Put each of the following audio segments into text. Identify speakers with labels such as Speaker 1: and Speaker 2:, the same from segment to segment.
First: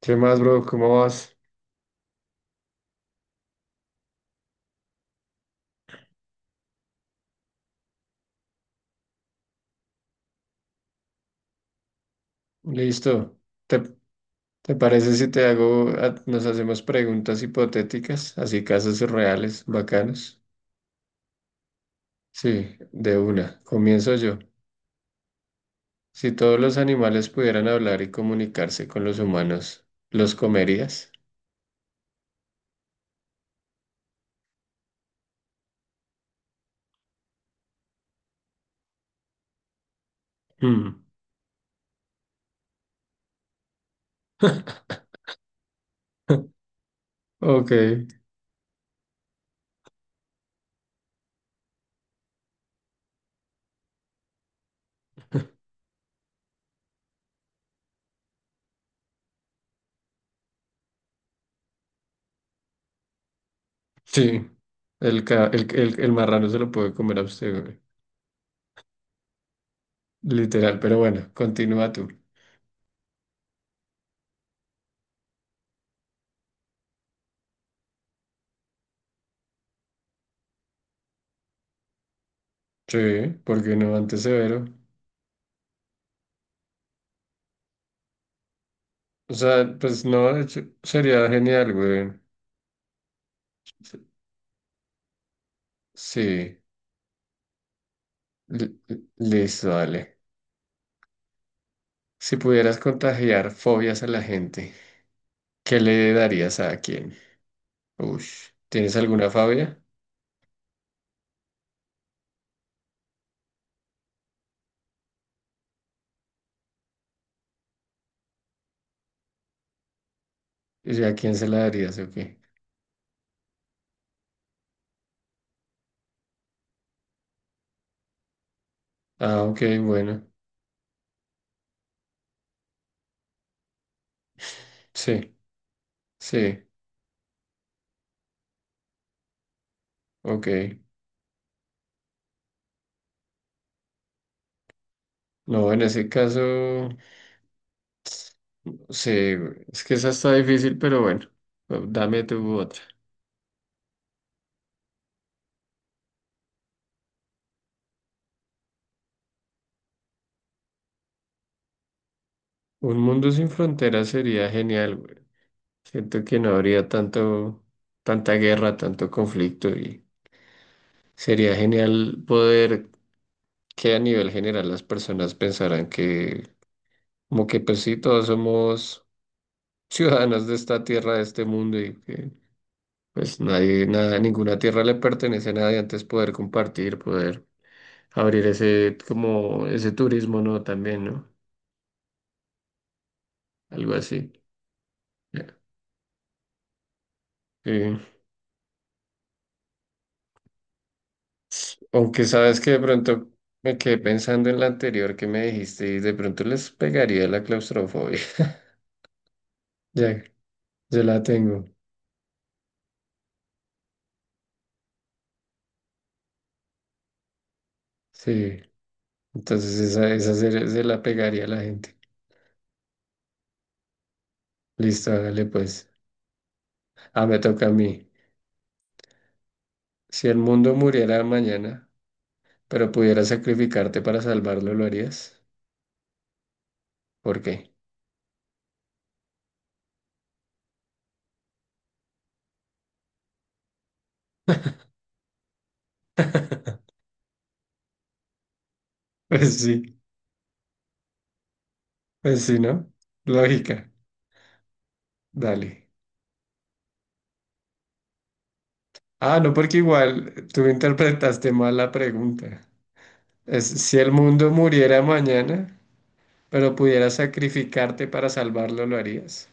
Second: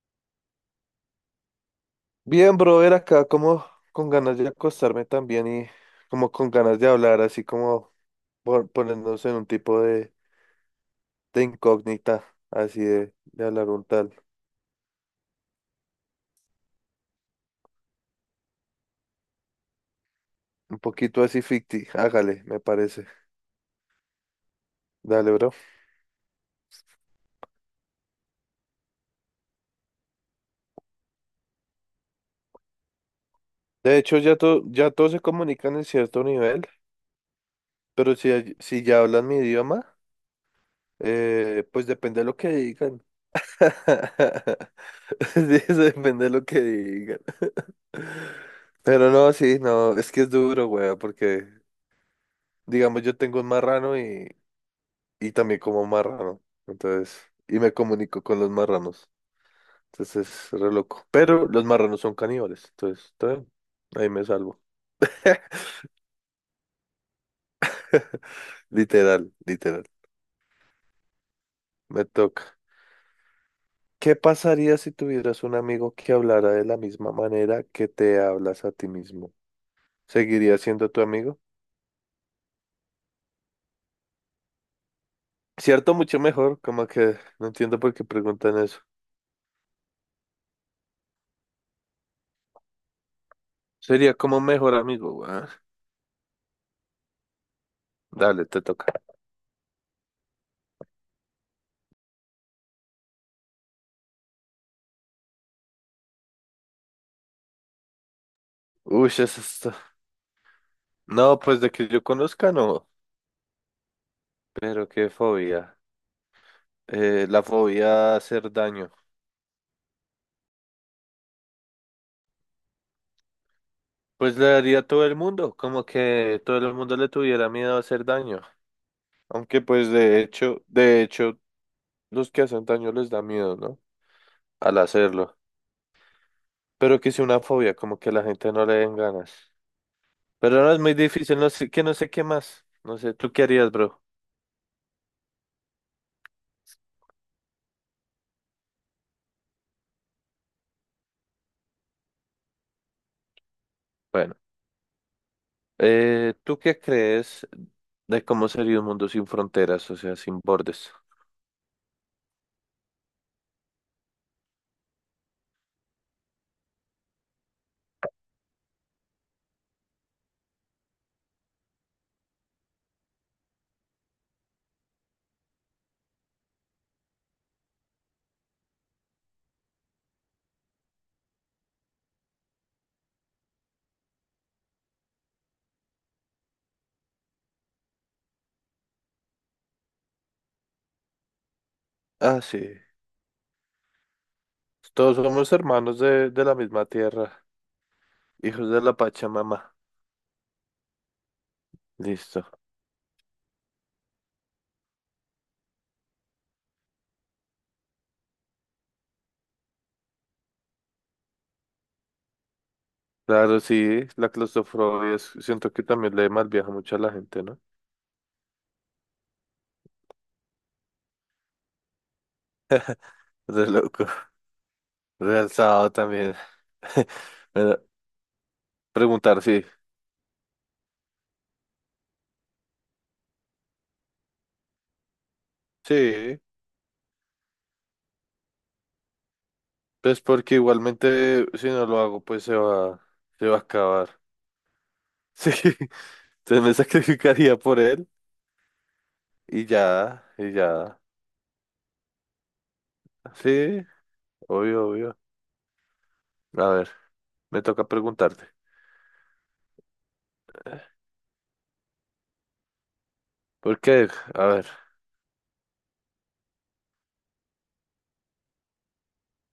Speaker 1: ¿Qué más, bro? ¿Cómo vas?
Speaker 2: Bien, brother, acá como con ganas de acostarme también y como con ganas de hablar, así como ponernos en un tipo de incógnita, así de,
Speaker 1: Listo.
Speaker 2: de hablar
Speaker 1: ¿Te,
Speaker 2: un tal,
Speaker 1: te parece si te hago, nos hacemos preguntas hipotéticas, así casos reales, bacanos?
Speaker 2: un poquito así ficti, hágale, me
Speaker 1: Sí,
Speaker 2: parece.
Speaker 1: de una. Comienzo yo.
Speaker 2: Dale, bro.
Speaker 1: Si todos los animales pudieran hablar y comunicarse con los humanos, ¿los comerías?
Speaker 2: De hecho, ya, ya todos se comunican en cierto nivel, pero si, si ya hablan mi idioma,
Speaker 1: Mm.
Speaker 2: pues depende de lo que digan. Sí, eso depende de lo que digan.
Speaker 1: Ok,
Speaker 2: Pero no, sí, no, es que es duro, güey, porque, digamos, yo tengo un marrano y también como marrano. Entonces, y me comunico con los marranos. Entonces es re loco. Pero los marranos son caníbales. Entonces, está bien. Ahí me
Speaker 1: sí.
Speaker 2: salvo.
Speaker 1: El, ca- el marrano se lo puede comer a usted, güey.
Speaker 2: Literal, literal.
Speaker 1: Literal, pero bueno, continúa
Speaker 2: Me
Speaker 1: tú.
Speaker 2: toca. ¿Qué pasaría si tuvieras un amigo que hablara de la misma manera que te hablas a ti mismo? ¿Seguiría siendo tu amigo?
Speaker 1: Sí, porque no antes severo.
Speaker 2: Cierto, mucho mejor. Como que no entiendo por qué preguntan eso.
Speaker 1: O sea, pues no, de hecho, sería genial, güey.
Speaker 2: Sería como mejor amigo, weón.
Speaker 1: Sí,
Speaker 2: Dale, te
Speaker 1: li-
Speaker 2: toca.
Speaker 1: listo, dale. Si pudieras contagiar fobias a la gente, ¿qué le darías a quién? Ush, ¿tienes
Speaker 2: Uy, eso
Speaker 1: alguna
Speaker 2: es.
Speaker 1: fobia?
Speaker 2: No, pues de que yo conozca, no. Pero qué fobia. La fobia a hacer daño.
Speaker 1: ¿Y a quién se la darías o qué?
Speaker 2: Pues le daría a todo el mundo, como que todo el mundo le tuviera miedo a hacer daño.
Speaker 1: Ah, ok,
Speaker 2: Aunque pues
Speaker 1: bueno.
Speaker 2: de hecho, los que hacen daño les da miedo, ¿no? Al
Speaker 1: Sí,
Speaker 2: hacerlo.
Speaker 1: sí,
Speaker 2: Pero que sea una fobia, como que a la gente no le den ganas. Pero no
Speaker 1: ok.
Speaker 2: es muy difícil, no sé, que no sé qué más. No sé, ¿tú qué harías, bro?
Speaker 1: No, en ese caso, sí, güey, es que esa está difícil, pero bueno, dame tu otra.
Speaker 2: Bueno, ¿tú qué crees de cómo sería un mundo sin fronteras, o sea, sin bordes?
Speaker 1: Un mundo sin fronteras sería genial, güey. Siento que no habría tanta guerra, tanto conflicto y sería genial poder que a nivel general las personas pensaran que como que pues sí, todos somos ciudadanos de esta tierra, de este mundo y que pues nadie, nada, ninguna tierra le pertenece a nadie, antes poder compartir, poder abrir ese como ese turismo, ¿no? También, ¿no?
Speaker 2: Ah, sí.
Speaker 1: Algo así.
Speaker 2: Todos somos
Speaker 1: Ya.
Speaker 2: hermanos de la misma tierra,
Speaker 1: Sí.
Speaker 2: hijos de la Pachamama.
Speaker 1: Aunque
Speaker 2: Listo.
Speaker 1: sabes que de pronto me quedé pensando en la anterior que me dijiste y de pronto les pegaría la claustrofobia. Ya, ya la tengo.
Speaker 2: Claro, sí, la claustrofobia siento que también le malviaja mucho a la gente, ¿no?
Speaker 1: Sí. Entonces se la pegaría a la gente.
Speaker 2: Re loco.
Speaker 1: Listo, hágale pues.
Speaker 2: Realzado también.
Speaker 1: Ah, me toca a
Speaker 2: Bueno,
Speaker 1: mí.
Speaker 2: preguntar, sí.
Speaker 1: Si el mundo muriera mañana, pero pudieras sacrificarte para salvarlo, ¿lo harías?
Speaker 2: Sí,
Speaker 1: ¿Por qué?
Speaker 2: pues porque igualmente si no lo hago, pues se va a acabar. Sí, entonces me sacrificaría por él
Speaker 1: Pues
Speaker 2: y
Speaker 1: sí,
Speaker 2: ya, y ya.
Speaker 1: pues sí, ¿no?
Speaker 2: Sí,
Speaker 1: Lógica.
Speaker 2: obvio, obvio.
Speaker 1: Dale.
Speaker 2: A ver, me toca preguntarte.
Speaker 1: Ah, no, porque igual tú interpretaste mal la pregunta. Es,
Speaker 2: ¿Por
Speaker 1: si
Speaker 2: qué?
Speaker 1: el
Speaker 2: A
Speaker 1: mundo
Speaker 2: ver.
Speaker 1: muriera mañana. Pero pudieras sacrificarte para salvarlo, ¿lo harías?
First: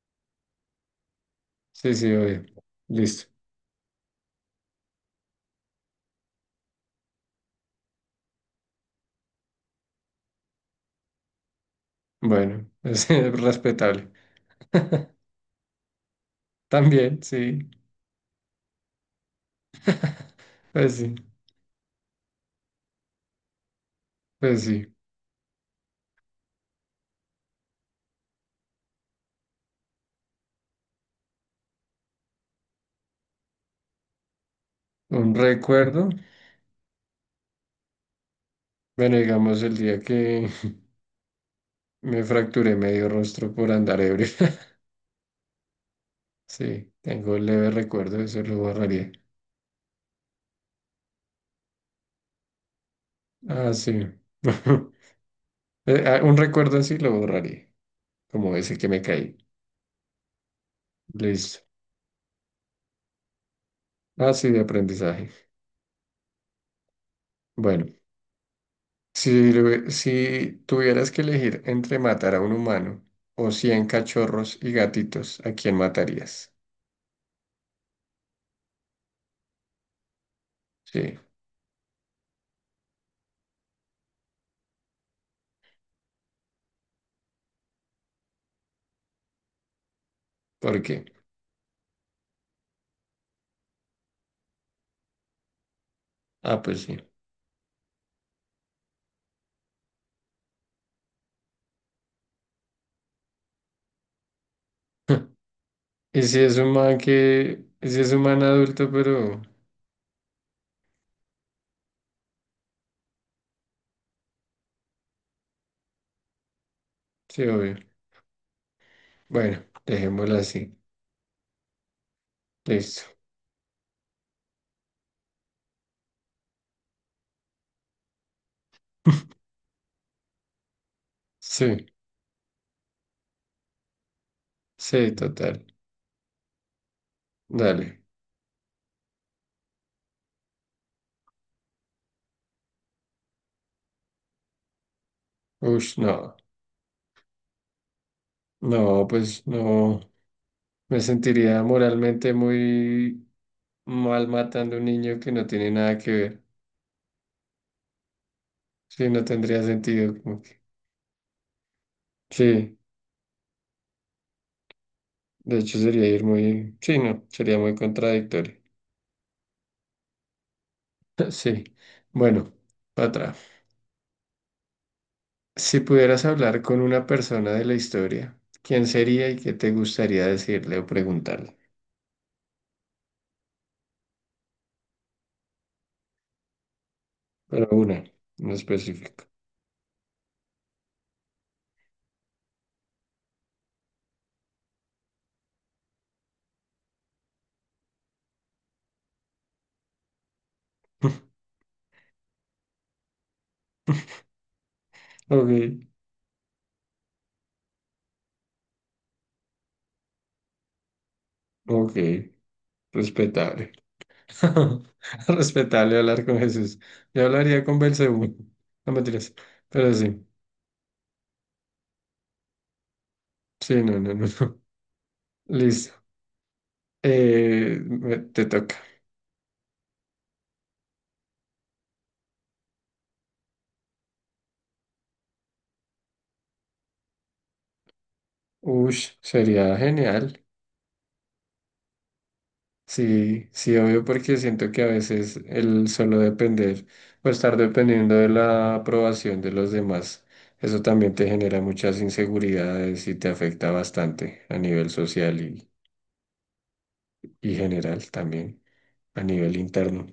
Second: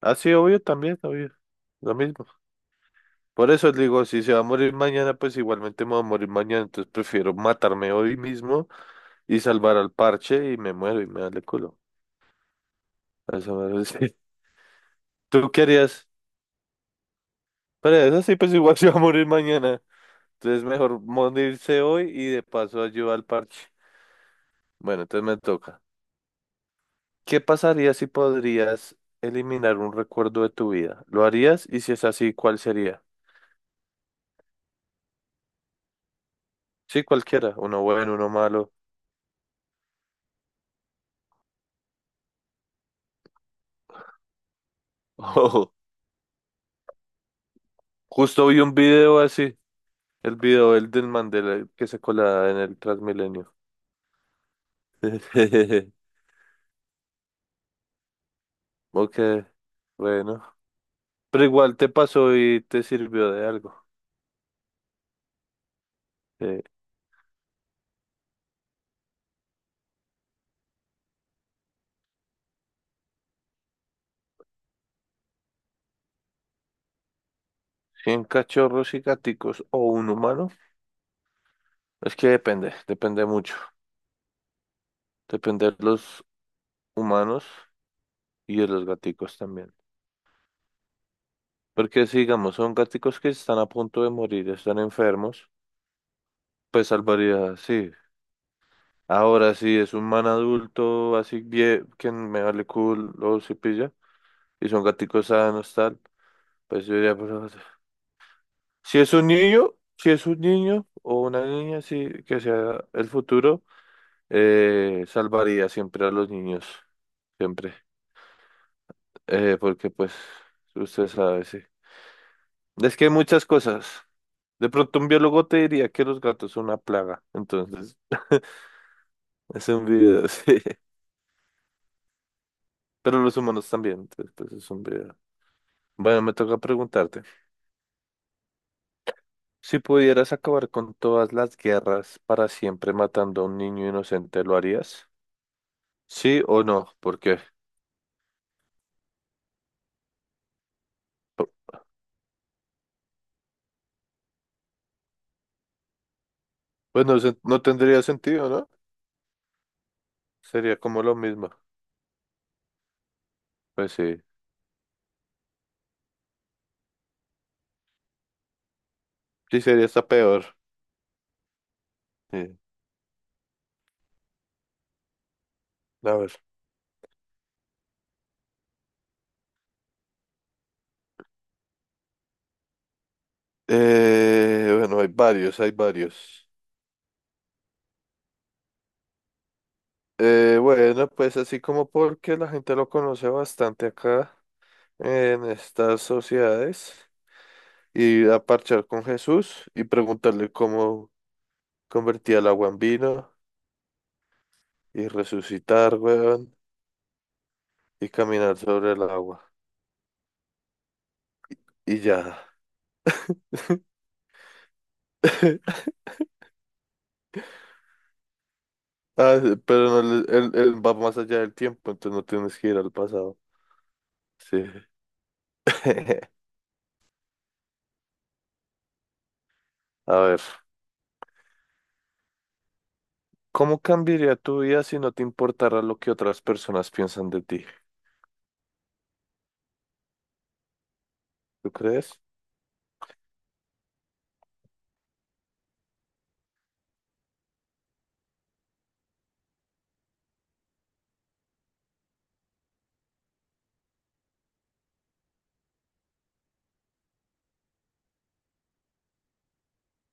Speaker 2: Ah, sí, obvio, también, obvio.
Speaker 1: Sí,
Speaker 2: Lo
Speaker 1: sí,
Speaker 2: mismo.
Speaker 1: obvio. Listo.
Speaker 2: Por eso les digo, si se va a morir mañana, pues igualmente me va a morir mañana. Entonces prefiero matarme hoy mismo y salvar al parche y me muero y me da el culo.
Speaker 1: Bueno, es
Speaker 2: A eso me
Speaker 1: respetable.
Speaker 2: parece. ¿Tú qué harías?
Speaker 1: También, sí.
Speaker 2: Pero eso sí, pues igual se va a morir mañana. Entonces
Speaker 1: Pues
Speaker 2: mejor
Speaker 1: sí,
Speaker 2: morirse hoy y de paso ayudar al parche.
Speaker 1: pues sí.
Speaker 2: Bueno, entonces me toca. ¿Qué pasaría si podrías eliminar un recuerdo de tu vida? ¿Lo harías? Y si es así, ¿cuál sería?
Speaker 1: Un recuerdo.
Speaker 2: Sí, cualquiera. Uno bueno, uno malo.
Speaker 1: Bueno, digamos el día que me fracturé medio rostro por andar ebrio. Sí, tengo un leve recuerdo, eso
Speaker 2: Justo
Speaker 1: lo
Speaker 2: vi un
Speaker 1: borraría.
Speaker 2: video así, el video el del Mandela que se colaba en el Transmilenio.
Speaker 1: Ah, sí. Un recuerdo así lo borraría, como ese que me
Speaker 2: Ok,
Speaker 1: caí.
Speaker 2: bueno. Pero
Speaker 1: Listo.
Speaker 2: igual te pasó y te sirvió de algo.
Speaker 1: Ah, sí, de aprendizaje.
Speaker 2: Eh,
Speaker 1: Bueno. Si tuvieras que elegir entre matar a un humano o 100 cachorros y gatitos, ¿a quién matarías?
Speaker 2: 100 cachorros y gaticos o un humano.
Speaker 1: Sí,
Speaker 2: Es que depende, depende mucho. Depende de los humanos y de los gaticos también.
Speaker 1: ¿por qué?
Speaker 2: Porque si, digamos, son gaticos que están a punto de morir, están enfermos,
Speaker 1: Ah, pues
Speaker 2: pues
Speaker 1: sí.
Speaker 2: salvaría, sí. Ahora, sí es un man adulto, así bien, que me vale culo, si y son gaticos sanos, tal.
Speaker 1: ¿Y si es un
Speaker 2: Pues yo
Speaker 1: man
Speaker 2: diría, pues,
Speaker 1: adulto,
Speaker 2: si es un
Speaker 1: pero...
Speaker 2: niño, si es un niño o una niña, sí, que sea el futuro, salvaría siempre a los niños,
Speaker 1: Sí,
Speaker 2: siempre.
Speaker 1: obvio. Bueno,
Speaker 2: Porque pues,
Speaker 1: dejémoslo así.
Speaker 2: usted sabe, sí. Es que hay
Speaker 1: Listo.
Speaker 2: muchas cosas. De pronto un biólogo te diría que los gatos son una plaga, entonces es un video, sí.
Speaker 1: Sí,
Speaker 2: Pero los humanos también, entonces pues es un
Speaker 1: sí,
Speaker 2: video.
Speaker 1: total.
Speaker 2: Bueno, me toca preguntarte.
Speaker 1: Dale.
Speaker 2: Si pudieras acabar con todas las guerras para siempre matando a un niño inocente, ¿lo harías?
Speaker 1: Ush, no.
Speaker 2: ¿Sí o no? ¿Por qué?
Speaker 1: No, pues no. Me sentiría moralmente muy mal matando a un niño que no tiene nada que ver.
Speaker 2: Pues no, no tendría sentido, ¿no?
Speaker 1: Sí, no tendría sentido. Como que.
Speaker 2: Sería como lo mismo.
Speaker 1: Sí,
Speaker 2: Pues sí.
Speaker 1: de hecho sería ir muy, sí, no, sería muy contradictorio.
Speaker 2: Sí, sería hasta peor.
Speaker 1: Sí, bueno,
Speaker 2: Sí.
Speaker 1: para atrás. Si
Speaker 2: A
Speaker 1: pudieras
Speaker 2: ver.
Speaker 1: hablar con una persona de la historia, ¿quién sería y qué te gustaría decirle o preguntarle?
Speaker 2: Bueno, hay varios, hay varios.
Speaker 1: Pero una, no específico.
Speaker 2: Bueno, pues así como porque la gente lo conoce bastante acá en estas sociedades, ir a parchar con Jesús y preguntarle cómo convertía el agua en vino y
Speaker 1: Ok,
Speaker 2: resucitar, weón, y caminar sobre el agua.
Speaker 1: ok,
Speaker 2: Y ya.
Speaker 1: respetable. Respetable hablar con Jesús. Yo hablaría con Belcebú. No mentiras,
Speaker 2: Ah, sí,
Speaker 1: pero
Speaker 2: pero no,
Speaker 1: sí,
Speaker 2: él va más allá del tiempo, entonces no tienes que ir al pasado.
Speaker 1: sí, no.
Speaker 2: Sí.
Speaker 1: Listo. Te toca.
Speaker 2: A ver, ¿cómo cambiaría tu vida si no te importara lo que otras personas piensan de ti?
Speaker 1: Ush, sería genial.
Speaker 2: ¿Tú crees?
Speaker 1: Sí, sí, obvio, porque siento que a veces el solo depender o estar dependiendo de la aprobación de los demás, eso también te genera muchas inseguridades y te afecta bastante a nivel social y general también, a nivel interno.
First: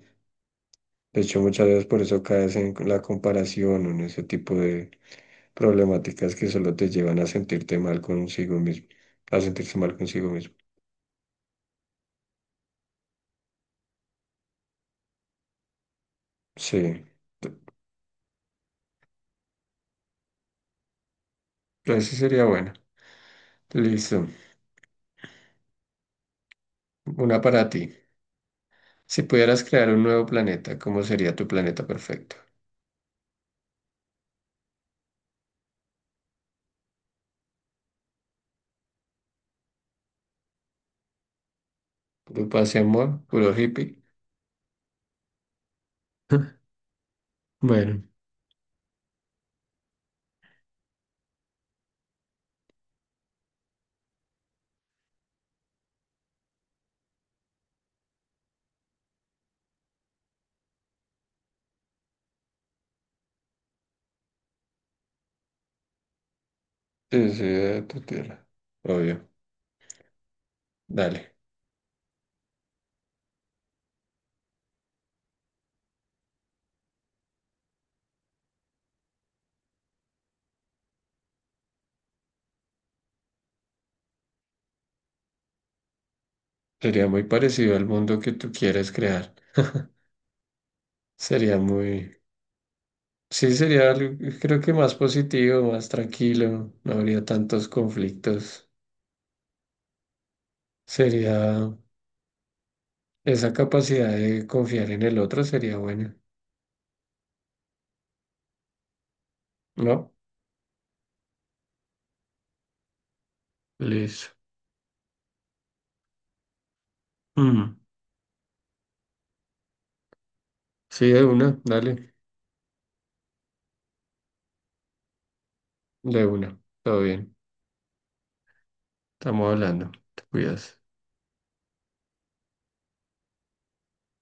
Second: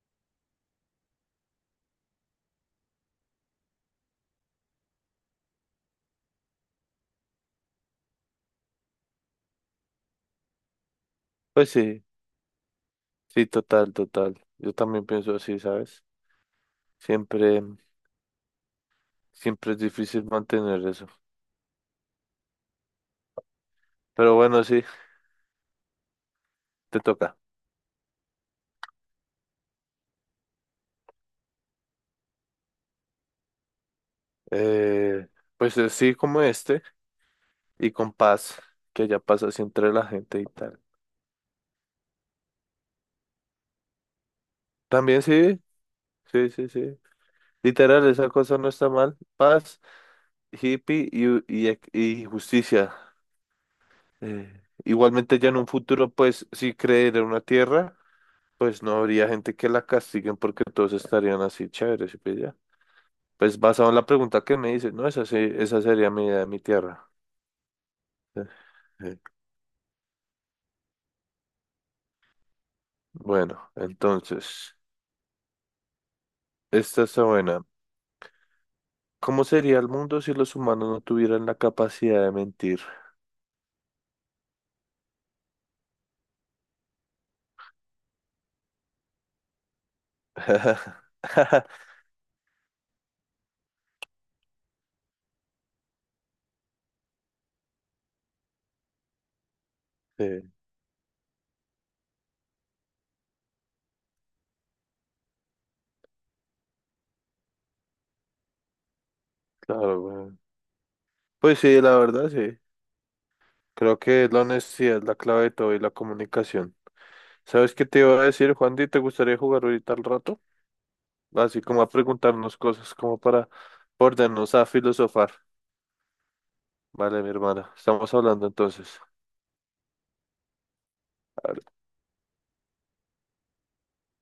Speaker 1: De hecho, muchas veces por eso caes en la comparación o en ese tipo de problemáticas que solo te llevan a sentirte mal consigo mismo, a sentirse mal consigo mismo.
Speaker 2: Pues sí, sí, total, total. Yo también pienso así, ¿sabes?
Speaker 1: Sí,
Speaker 2: Siempre, siempre es difícil mantener eso.
Speaker 1: ese sería bueno. Listo,
Speaker 2: Pero bueno, sí, te toca.
Speaker 1: una para ti. Si pudieras crear un nuevo planeta, ¿cómo sería tu planeta perfecto?
Speaker 2: Eh, pues sí, como este, y con paz, que ya pasa así entre la gente y tal.
Speaker 1: ¿Puro paz y amor? ¿Puro hippie?
Speaker 2: También sí, sí, sí, sí.
Speaker 1: Bueno,
Speaker 2: Literal, esa cosa no está mal. Paz, hippie y justicia. Igualmente ya en un futuro, pues, si creer en una tierra, pues no habría gente que la castiguen porque todos estarían así chéveres ¿sí pilla? Pues basado en la pregunta que me dices, no, esa sí, esa sería mi idea de mi tierra.
Speaker 1: ese de tu
Speaker 2: Eh,
Speaker 1: tierra.
Speaker 2: eh.
Speaker 1: Obvio. Dale.
Speaker 2: Bueno, entonces, esta está buena. ¿Cómo sería el mundo si los humanos no tuvieran la capacidad de mentir?
Speaker 1: Sería muy parecido al mundo que tú quieres crear. Sería muy... Sí, sería algo, creo que más positivo, más tranquilo, no habría tantos conflictos.
Speaker 2: Sí,
Speaker 1: Sería... Esa capacidad de confiar en el otro sería buena,
Speaker 2: claro,
Speaker 1: ¿no?
Speaker 2: weón. Pues sí, la verdad, sí. Creo que
Speaker 1: Listo.
Speaker 2: la honestidad es la clave de todo y la comunicación. ¿Sabes
Speaker 1: Mm.
Speaker 2: qué te iba a decir, Juandi? ¿Te gustaría jugar ahorita al rato?
Speaker 1: Sí, de una,
Speaker 2: Así como a
Speaker 1: dale,
Speaker 2: preguntarnos cosas, como para ponernos a filosofar.
Speaker 1: de una, todo
Speaker 2: Vale, mi
Speaker 1: bien.
Speaker 2: hermana. Estamos hablando entonces.
Speaker 1: Estamos hablando. Te cuidas.